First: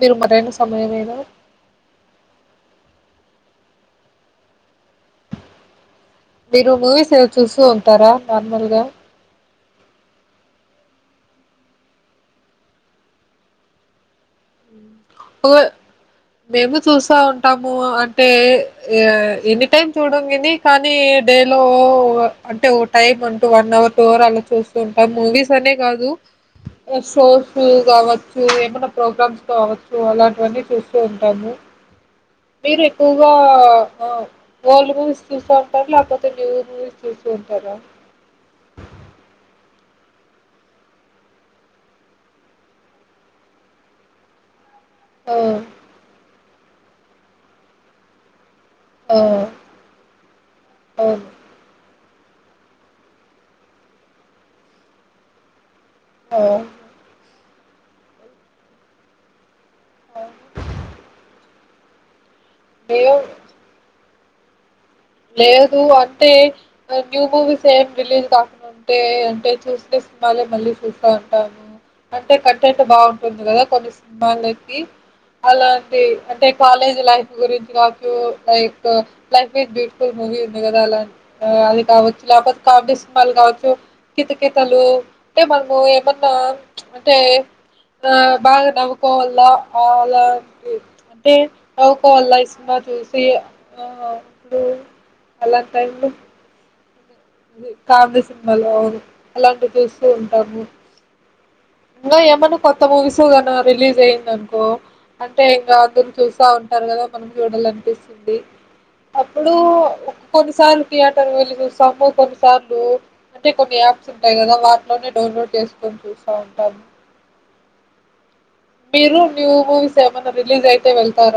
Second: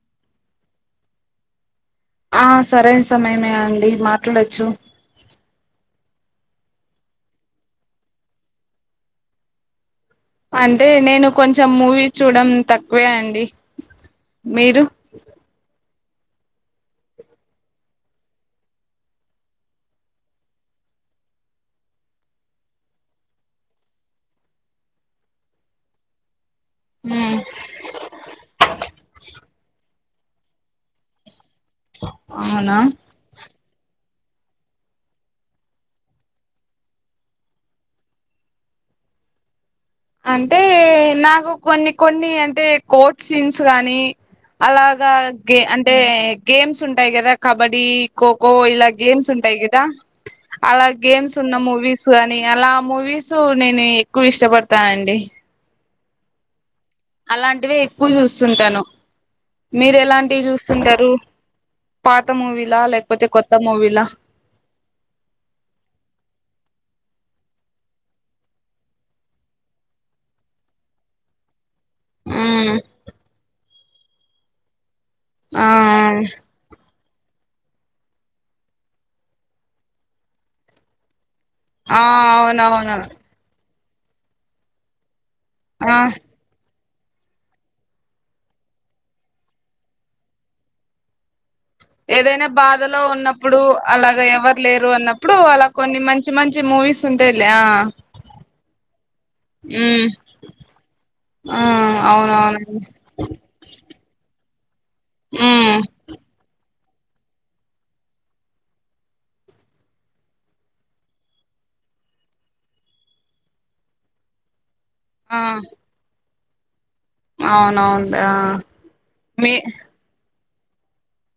మీరు మరైన సమయమేనా ఆ సరైన సమయమే అండి మాట్లాడొచ్చు మీరు మూవీస్ ఏదో చూస్తూ ఉంటారా నార్మల్ గా అంటే నేను కొంచెం మూవీ చూడం తక్కువే అండి మీరు ఓ మేము చూస్సా ఉంటాము అంటే ఎ ఎ ఎనీ టైమ్ చూడంగాని కానీ డేలో ఒ అంటే ఓ టైమ్ అంటూ వన్ అవర్ టూ అవర్ అలా చూస్తూ ఉంటాం మూవీస్ అనే గాదు అ ఉమ్ షోస్ గావచ్చు ఏమైనా ప్రోగ్రామ్స్ కావ సో అలాంటివన్నీ చూస్తూ ఉంటాము అవునా మీరు ఎక్కువగా ఆవ్ ఓల్డ్ మూవీస్ చూస్త ఉంటార లేకపోతే న్యూ మూవీస్ చూస్తూ ఉంటార అంటే నాకు కొన్ని కొన్ని అంటే కోట్ సీన్స్ గానీ అలాగ ఆ గె అంటే గేమ్స్ ఉంటయి కదా కబడ్డీ ఖోఖ కో ఇలా ఆ గేమ్స్ ఉంటాయి కదా అలా అవును గేమ్స్ ఉన్న మూవీస్ స్ గానీ అలా మూవీస్ నేను ఎక్కువ ఇష్టపడత తా అండి ఓయ్ అలాంటివి ఎక్కువ చూస్తుంటాను మీరు ఎలాంటివి చూస్తుంటారు పా కొత్త మూవీల మేము లేకపోతే కొత్త మూవీలా లేదు అంటే న్యూ మూవీస్ ఏం రిలీజ్ కాకుండా ఉంటే అంటే చూస్తే సినిమాలే మళ్ళీ చూస్తా ఉంటామ్ అంటె మ్మ్ కంటెంట్ బాగుంటుంది కదా కొన్ని వాళ్ళకి ఆ అలాంటి అంటే కాలేజ్ లైఫ్ గురించి కావచ్చు like life is beautiful movie ఉంది కదా అలాం ఆ అది ఆ కావచ్చు లేకపోతే అవునవును కాఫీస్ కాల్ కావచ్చు కితకితలు అంటె మనము ఆ ఏమన్నా అంటే ఆ బాగా నవ్వుకోవాలా అలాంటి అంటే నవ్వుకోవాల ఏదైన ఈ సినిమా బాధలో చూసి ఉన్నప్పుడు ఆ అలాగ ఎవరు ఇప్పుడు లేరు అన్నప్పుడు ఇప్పుడు అలా అలాంటి కొన్ని టైంలో మంచి మంచి మూ మువీస్ కామెడీ సినిమాలు అలాంటివి మ్మ్ చూస్తూ ఉంటాము ఆ ఇంకా ఏమన్నా అవునవును కొత్త మూవీస్ గాన రిలీజ్ అయిందనుకో అంటే ఇంకా మ్మ్ అందరు చూస్తా ఉంటారు కదా మనం చూడాలనిపిస్తుంది అప్పుడు కొన్నిసార్లు థియేటర్ వెళ్ళి చూస్తాము కొన్నిసార్లు అంటే కొన్ని యాప్స్ ఉంటాయి కదా వా లోనే డౌన్లోడ్ చేసుకొని చూ బ ట అవునవునులే ఆ మీరు న్యూ మీ మూవీస్ ఏమన్న రిలీజ్ అయితే వెళ్తార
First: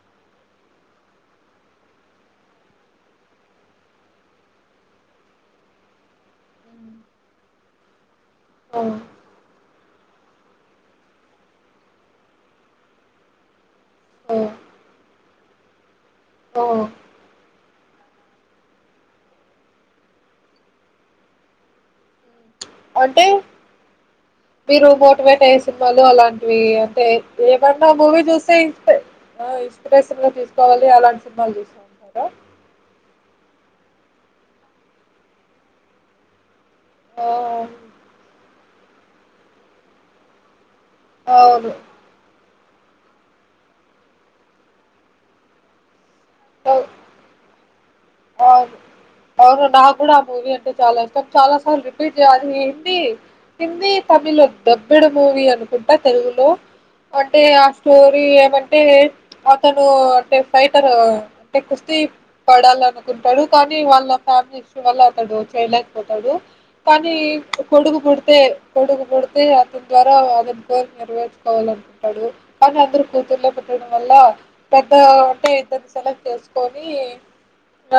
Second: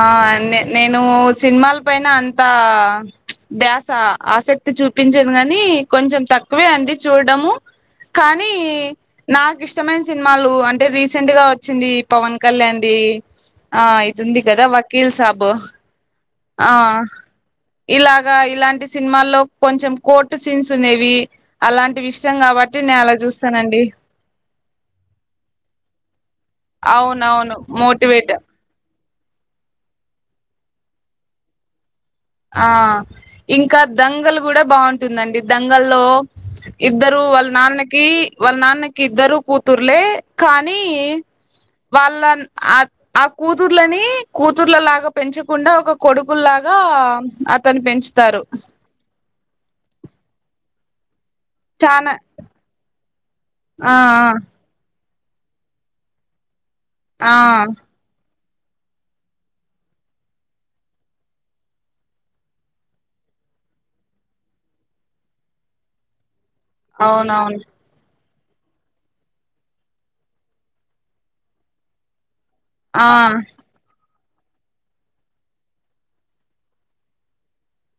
ఆ నె నేను సినిమాల పైన అంత ద్యాస ఆసక్తి చూపించను కాని కొంచెం తక్కువే అండి చూడడము కానీ ఆ నాక్ ఇష్టమైన సినిమాలు అంటే రీసెంట్ గా వచ్చింది పవన్ కళ్యాణ్ ది ఆ ఆ తుంది కదా వకీల్ సాబు ఆ ఆహ్ ఇలాగా ఇలాంటి సినిమాల్లో కొంచెం కోర్టు సీన్స్ ఉనేవి, అలాంటి విషయం కాబట్టి నేలా అంటే చూస్తానండి. మీరు మోటివేట్ అయ్యే సినిమాలు అలా. మీ అంటే అవునవును ఏమన్నా మూవీ మోటివేట్ చూస్తే ఇంతే. బాగా ఇన్స్పిరేషన్ గా తీసుకోవాలి అలాంటి సినిమాలు చూసి అంటున్నారా. ఆ ఇంకా దంగలు కూడ బాగుంటుందండి. దంగల్లో ఇద్దరు ఆ వాళ్ళ నాన్నకి వాళ్ళ నాన్. కిద్దరు కూతుర్లే కాన్ నీ అవును వాళ్ళన్ ఆ ఆ కూతుర్లని, కూతుర్లలాగా పెంచకుండా ఒక కొడుకుల్లాగ అతను పెంచ్. ఆవ్, అవును నాగ్గుడా ఆ మూవీ అంటే చాల ఇష్టం. చాలాసార్లు చానా రిపీట్ చేయాలి, హిందీ హిందీ ఆ తమిళు. బిడు మూవీ అనుకుంటా తెలుగులో. అంటే ఆ స్టోరి అంటే అతను, అంటే ఫైటర్ అంటే కుస్తీ పడాలను ఉంటాడు కానీ వాళ్ళ ఫ్యామిలీ ఇష్యూ వల్ల అతడు చేయలేకపోతాడు. ఆ కానీ అవునవును కొడుకు కుడ్ తే కొడుకు పుడితే, అతని ద్వారా అతని కోరిక నెరవేర్చుకోవాల అనుకుంటాడు. కనీ అందరు ఆ కూతుర్లే పుట్టడం వల్ల. పెద్దా ఉంటే ఇద్దర్నీ సెలెక్ట్ చేసుకొని.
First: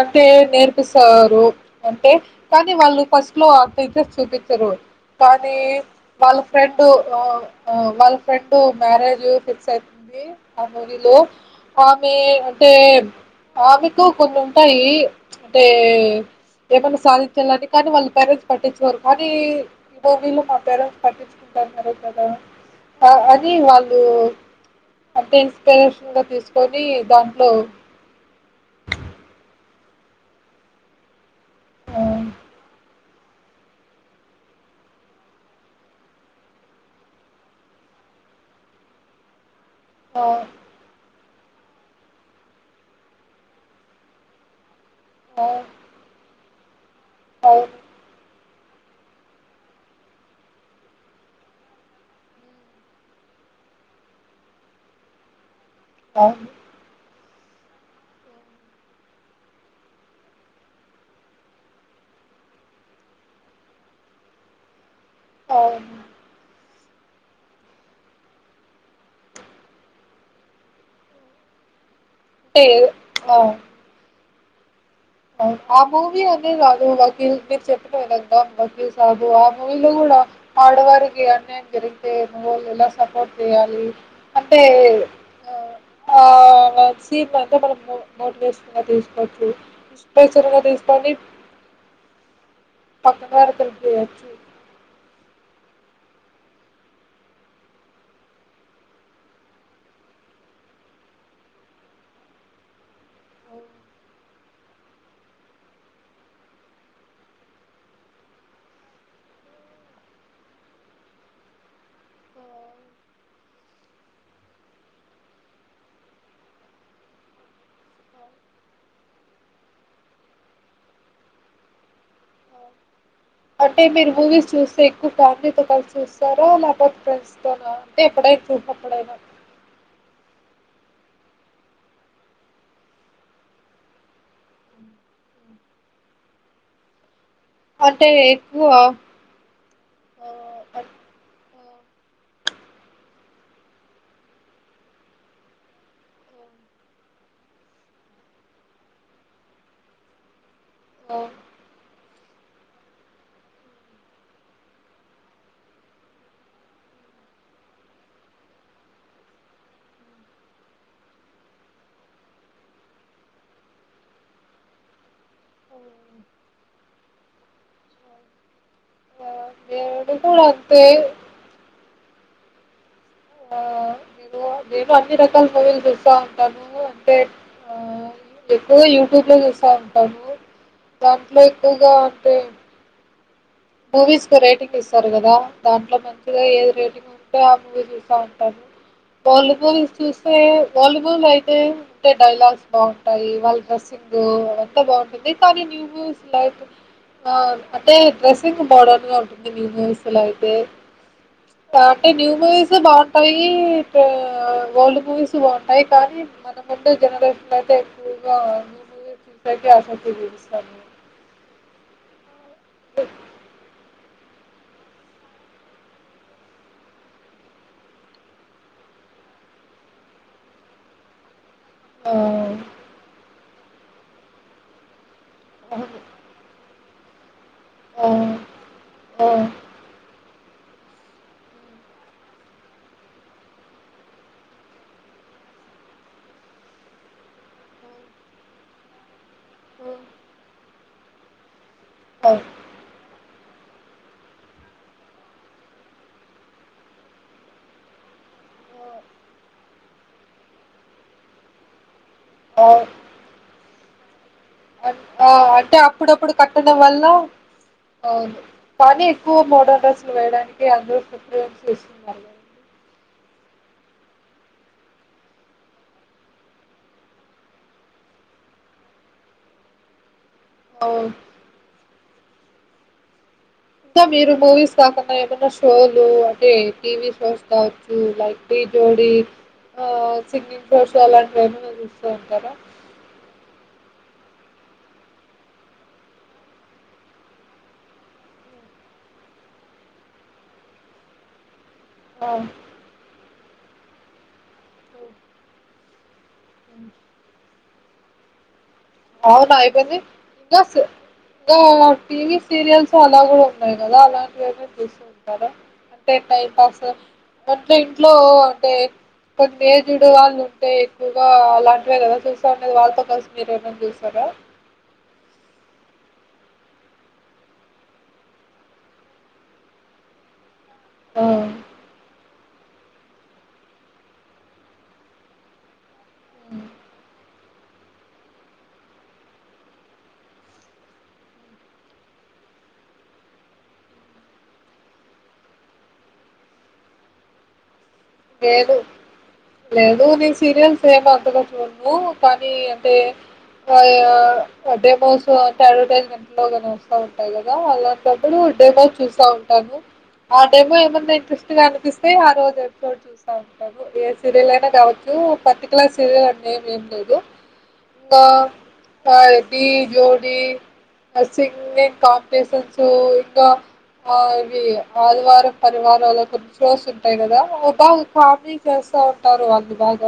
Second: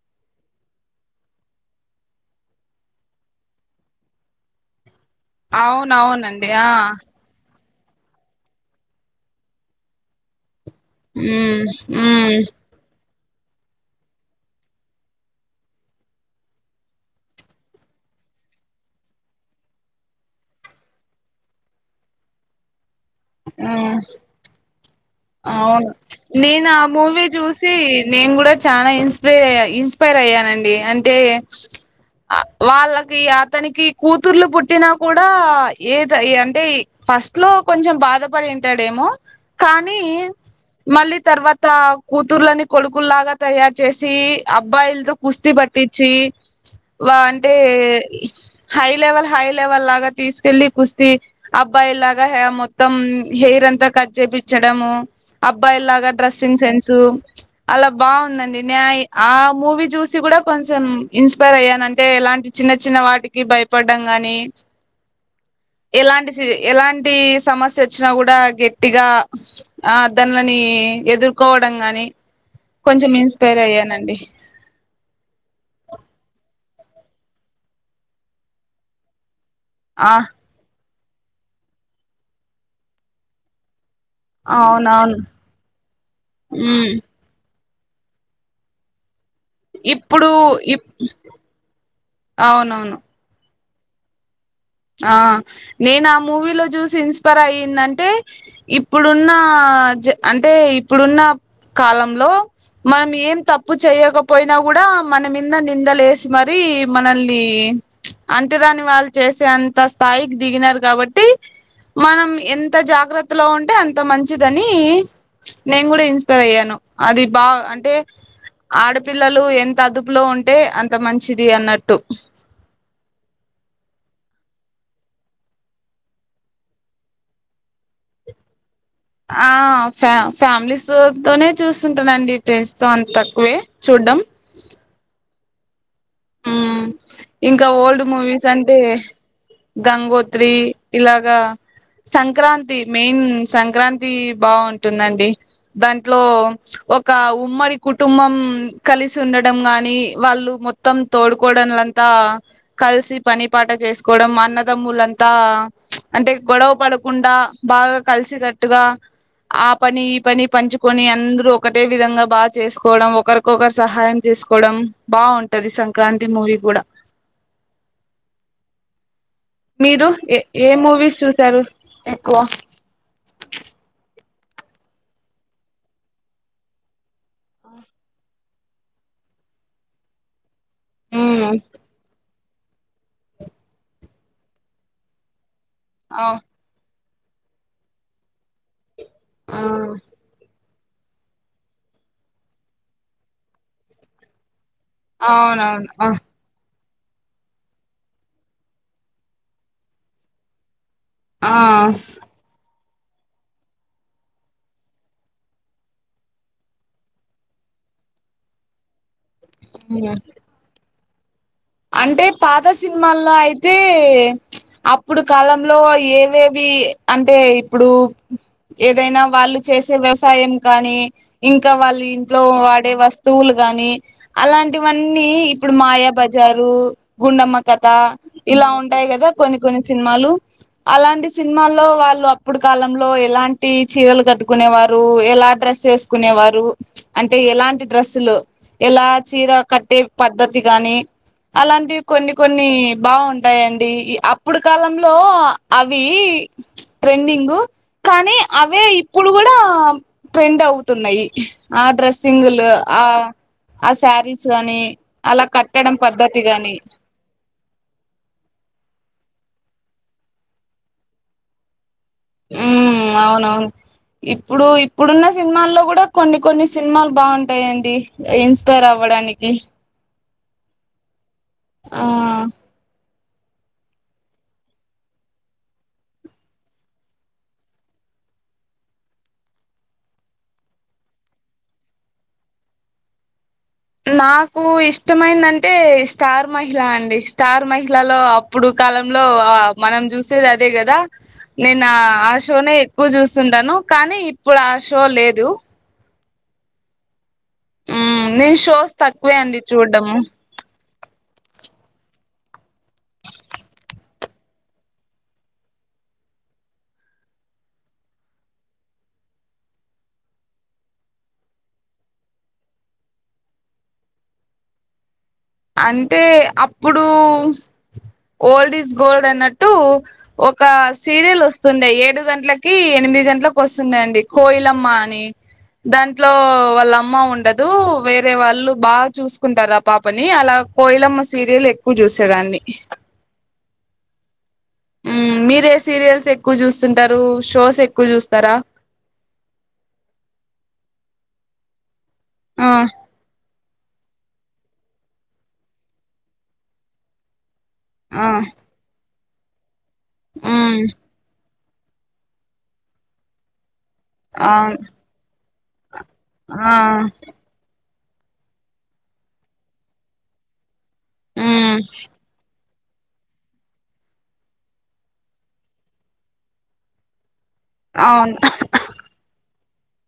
అంటే నేర్పిస్తారు అంటే కానీ వాళ్ళు ఫస్ట్ లో అంత ఇంట్రెస్ట్ చూపించరు. కానీ వాళ్ళ అవునవునండి ఆ ఫ్రెండు ఆ. ఆ వాళ్ళ ఫ్రెండు మ్యారేజు ఫిక్స్ అయితుంది. ఆ మూవీలో ఉమ్ ఆమె ఉమ్ అంటే. ఆమికు కొంచం. టాయి అంటే ఏమైన్నా సాధించాలని, కానీ వాళ్ళ పేరెంట్స్ పట్టించ్చుకోరు, కానీ ఈ మూవీలో మాత్రం పట్టించుకుంటారు మరే కదా. అ అది వాళ్ళు. ఉమ్ అంటే అవును ఇన్స్పిరేషన్ గా నేను ఆ తీసుకొని మూవీ దాంట్లో చూసి, నేను గుడ చాలా ఇన్స్పై అయ్య ఇన్స్పైర్ అయ్యానండి. అంటే ఆ అ వాళ్ళకి అతనికి కూతుర్లు పుట్టినా కూడా, ఏద అంటే ఫస్ట్ లో కొంచెం బాధపడింటాడేమో కానీ. ఆ మళ్ళీ తర్వాత కూతుర్లని కొడుకుల్లాగా తయారు చేసి అబ్బాయిలు. కుస్తి ఆ బట్టించి. [inaudible] వా అంటే అవును హై లెవెల్ హై లెవెల్ లాగా తీసుకెళ్ళి కుస్తీ అబ్బాయిల్లాగా హే మొత్తం హెయిర్ అంతా కట్ చేపి చడము అప్ బ్బాయిల్లాగా అవును డ్రెస్సింగ్ సెన్సు. అలా బావుందండి నే ఆ మూవీ చూసి కూడా కొంచెం ఇన్స్పైర్ అయ్యాను అంటే ఎలాంటి చిన్న చిన్న వాటికి భయపడ్డం గాని. అవును. ఎలాంటి సిరి ఎలాంటి సమస్యొచ్చినా కూడా గట్టిగా ఆ దాన్లని ఎదుర్కోవడం గాని. అంటే కొంచెం ఆ! ఇన్స్పైర్ అయ్యానండి ఆ మూవీ అన్ని రాదు వకీల్ మీరు చెప్పిన విధంగా వకీల్ సాబు ఆ వీళ్ళు ఆ కూడా ఆడవారి అన్యాయం జరిగితే నువ్వు వెళ్ళి ఎలా సపోర్ట్ చేయాలి అంటే అవునవును ఆ ఉమ్ మేం సీ [inaudible] అంటే మనం మో మోటివేషన్గా తీసుకోవచ్చు ఇప్పుడు ఇన్స్పిరేషన్ గా ఇప్ అవును పక్కగారి పిల్ చూడచ్చు ఆ నేనా మూవీలో చూసి ఇన్స్పైర్ అయ్యిందంటే ఇప్పుడున్న జన్ అంటే ఇప్పుడున్న కాలంలో మనం ఏం తప్పు చేయ్యక పోయినా కూడా మన మింద నిందలేసి మరి మనల్ని అంటరాని వాళ్ళు చేస్ సే అంత స్థాయికి దిగినారు కాబట్టి మనం ఎంత జాగ్రత్తలో ఉంటే అంత మంచిదని నేను కూడా ఇన్స్పైర్ అయ్యాను అది బా అంటే ఆడపిల్లలు ఎంత అదుపులో ఉంటే అంత మంచిది అన్నట్టు అంటే మీరు మూవీస్ చూస్తే ఎక్కువ ఫ్యామిలీతో కలిసి చూస్తారా లేకపోతే ఫ్రెండ్స్ తోనా అంటే ఎప్పుడైనా చూ [inaudible] ఆ ఫ్యా ఫ్యామిలీస్ తో తోనే చూస్తుంటానండి ఫ్రెండ్స్ తో అంత తక్కువే చూడ్డం ఉమ్ ఇంకా ఓల్డ్ అంటే మూవీస్ ఎక్కువ అంటే ఆ గంగోత్రి ఆ ఆ ఇలాగా సంక్రాంతి మెయిన్ సంక్రాంతి బావుంటుందండి దాంట్లో ఒక ఉమ్మడి కుటుంబం కలిసి ఉండడం గాని వాళ్ళు మొ త్తం ఆ తోడుకోడండ్లంతా కలిసి పని పాట చేసుకోవడం అన్నదమ్ములంతా అంటే గొడవ పడకుండా బాగా కలిసి కట్టుగా ఆ పని ఈ పని పంచుకొని అందరూ ఒకటే విధంగా బా చేసుకోవడం ఒకరికొకరు సహాయం చేసుకోవడం బావుం టది సంక్రాంతి మూవీ కూడా ఆ మీరు నేను ఏ కూడా ఏ అంతే మూవీస్ చూశారు ఎక్కువ ఆ నేను నేను అన్ని రకాల మూవీలు చూస్తూ ఉంటాను నువ్వు పేట్ ఆ [inaudible] ఎక్కువ యూట్యూబ్ లో చూస్తా ఉంటావ నువ్వు దాంట్లో ఎక్కువగా అంటే మూవీస్ కు రేటింగ్ ఇస్తారు కదా దాంట్లో మంచిగా ఏది రేటింగ్ ఉం ఆ మూవీ చూసే ఉంటారు వాలీబాల్ చూస్తే వాలీబల్ అయితే ఉంటే డైలాగ్స్ బాగుంటాయి వాళ్ళ డ్రెస్సింగ్ ఎంత బాగుంటుంది కాని నువ్వు అవునవును స్లాడ్ [inaudible] ఆ అటే డ్రెస్సింగ్ మోడర్న్ గ ఉంటుంది యూనివర్సులో అయితే ఆ అంటే న్యూ ముూవీస్ బాగ్ పైటూ ఓల్డ్ మూవీస్ బాగుంటాయి కానీ మనముండే జనరేషన్ లో అయితే ఎక్కువగా న్య మూవీ పెద్ది ఆశ అక్క పిలుసతది అంటే పాత సినిమాల్లో అయితే అప్పుడు కాలంలో ఏవేవి అంటే ఇప్పుడు ఏదైన వాళ్ళు చేసే వ్యవసాయం కానీ ఇంకా వాళ్ళ ఆ ఇంట్లో వాడే వస్తువులు గానీ అలాంటి మన అవన్నీ ఇప్పుడు అవును. మాయాబాజ జారు గుండమ్మ కథ ఆ ఇలా ఉంటాయి కద ఆ కొన్ని కొన్ని సినిమాలు అలాంటి సినిమాల్లో వాళ్ళు అప్పుడు కాలంలో ఎలాంటి చీరలు కట్టుకునేవారు ఎలా డ్రస్ వేసుకునేవారు అంటే ఎలాంటి డ్రెస్సులు ఎలా చీర కట్టే పద్ధతి గానీ అలాంటివీ ఆ కొన్ని కొన్ని బావున్ ఉంటాయండి అప్పుడు కాలంలో అవి ప్చ్ ట్రెండింగ్ కానీ అవే ఇప్పుడు కూడ ట్రెండ్ అవుతున్నాయి ఆడ్రెస్ సింగులు ఆ ఆ శారీస్ గాని అన్- ఆ అల అంటే కట్టడం అప్పుడప్పుడు పద్ధతి గాని కట్టడం వల్ల అవును పని ఎక్కువ మోడరన్ డ్రెస్సులు వేయడానికి అందరూ ప్రిఫరెన్స్ ఇస్తున్నారు కదండి. హే అవునవును ఇప్పుడు ఇప్పుడున్న సినిమాల్లో కూడా కొన్ని కొన్ని సినిమాలు బాగుంటాయండి ఇన్స్పైర్ అవ్వడానికి ఓ ఆ ఇంకా మీరు మూవీస్ కాకుండా ఏమైన్నా షోలు అంటే టీవీ షోస్ కావచ్చు లైక్ టీ జోడీ సింగింగ్ షోస్ అలాంటివి ఏమైనా చూస్తూ ఉంటారా నాకు ఇష్టమైందంటే స్టార్ మహిళ అండి స్టార్ మహిళలో అప్పుడు కాలంలో మనం చూసేది అదే కదా నేను నా ఆ ఆశోనే ఎక్కువ చూస్త చూస్తుంటాంనూ కానీప్పుడు ఇప్పుడు ఆ షో లేదు అ హమ్ నేను షోస్ తక్కువే అవునా అండి అయిపోయింది చూడ్డము వికాస్ ఓ టీవి సీరియల్స్ ఎలాగా ఉన్నాయి కదా అలాని ఏమీ చూస్త ఉంటారు అంటే టైం పాస్ అంటే ఇంట్లో అంటే కొన్ని ఏజ్డ్ వాళ్ళు ఉంటే ఎక్కువగా అలాంటివే కదా చూస్తా ఉనేది వాళ్ళతో కలిసి మీరు చూసాతారా అంటే అప్పుడు ఓల్డ్ ఇస్ గోల్డ్ అన్నట్టు ఒక ఆ సీరియల్ వస్తుండే ఏడు గట్లకి కి ఎనిమిది గంటలలకు వస్తుందిండి కోయిలమ్మ అని దాంట్లో ఉమ్. వాళ్ళమ్మ ఉండదు వేరే వాళ్ళు బాగా చూసుకుంటారు ఆ పాపని అలా కోయిలమ్మ సీరియల్ ఎక్కువ చూసేదాన్ని మీరే సీరియల్స్ ఎక్కువ చూస్తుంటారు షోస్ ఎక్కువ చూస్తారా లేదు లేదు నీ సీరియల్ ఫేమా చూడను పనీ ఆ అంటే డే మోస్ట్ మొత్తం అడ్వర్టజమెంట్లో వస్తా ఉంటాయి గద ఆ అలాంటప్పుడు డే వైస్ చూస్తా టబు ఆ టైమ్ మ్మ్ ఏమంది అనిపిస్తూ అనిపిస్తే ఆ రోజు కొట్టి సంపుతారు ఏ సీరియల్ అయినా అవును కావచ్చు పతి క్లాస్ సరే [unintelligible] ఆ ఏం లేదు కాయిటి జోడీ మ్మ్ సింగింగ్ కాంపిటీషన్ సో ఇంగ అవి ఆదివార పరివారాలు గురించి రాసుంటాయి కదా. పోదాం అవును షాపింగ్ చేస్త ఉంటారు వాళ్ళు. బాగ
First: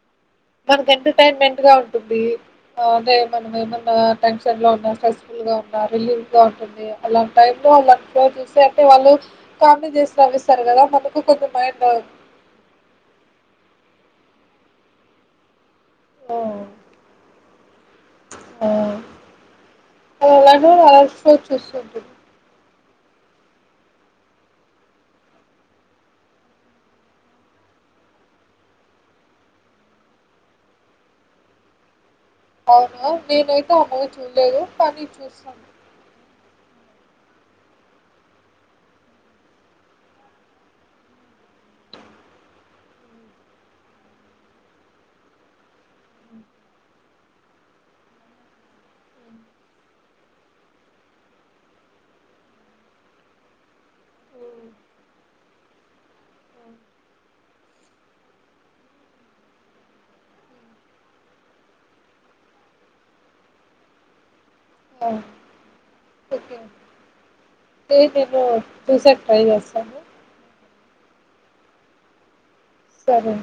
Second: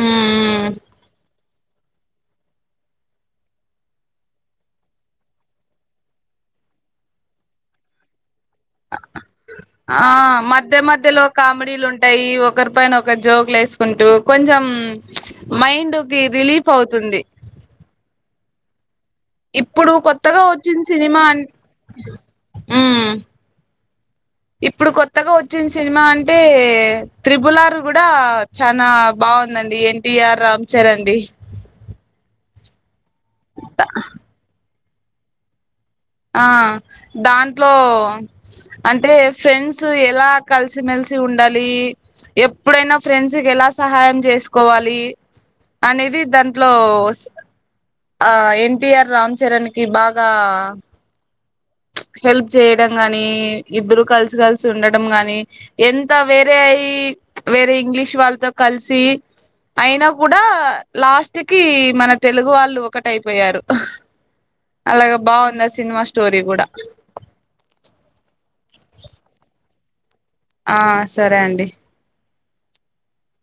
మ్మ్ మనక్ ఎంటర్టైన్మెంట్ ట్ గా ఉంటుంది మన ఏమన్నా టెన్షన్ లో ఉన్న స్ట్రెస్ఫుల్ గా ఉన్న రిలీఫ్ గ ఉంటుంది అలాంటి టైంలో ఇలా అలాంటి వాళ్ళు కామెడీ ఆ చేసి నవ్విస్తారు మధ్య కదా మనకు. మధ్యలో కొంచెం మైండ్ కామెడీలు ఆ ఉంటాయి ఒకరి పైన ఒకరు జోక్లు వేసుకుంటు కొంచెం మైండ్. కి రిలీఫ్ అవుతుంది. ఆ. ఇప్పుడు కొత్తగా అలాంటి వచ్చింది అలాంటి సినిమా షో అన్ చూస్తుంటుంది ఇప్పుడు కొత్తగా వచ్చిన సినిమా అంటే త్రిబుల్ ఆర్ కూడా చనా బాగుందండి ఎన్టీఆర్ రామ్ చరణ్ ది. అవును. నేనైతే ఆ మూవీ చూడలేదు. కానీ చూస్తాం. ఆ దాంట్లో అంటే ఫ్రెండ్స్ ఎలా కలిసిమెలిసి ఉండాలి. ఎప్పుడైనా ఫ్రెండ్స్కి ఎలా సహాయం చేసుకోవాలి. అనేది దాంట్లో ఆ ఎన్టిఆర్ రామ్ చరణ్ కి బాగా హెల్ప్ చేయడం గాని, ఇద్దరు కలిసి కలిసి హ్మ్. ఉండడం గాని, ఎంత వేరే హ్మ్. అయి వేరే ఇంగ్లీష్ వాళ్ళతో, కలిసి అయినా కూడా లాస్ట్ కి మన తెలుగు వాళ్ళు ఒకటి అయిపోయారు. ఆ అలాగ బాగుందా సినిమాస్ స్టోరీల్ కూడ తే ఇపుడు తూ స అట్ట ఇపుడు ఆ సరే అండి. సరే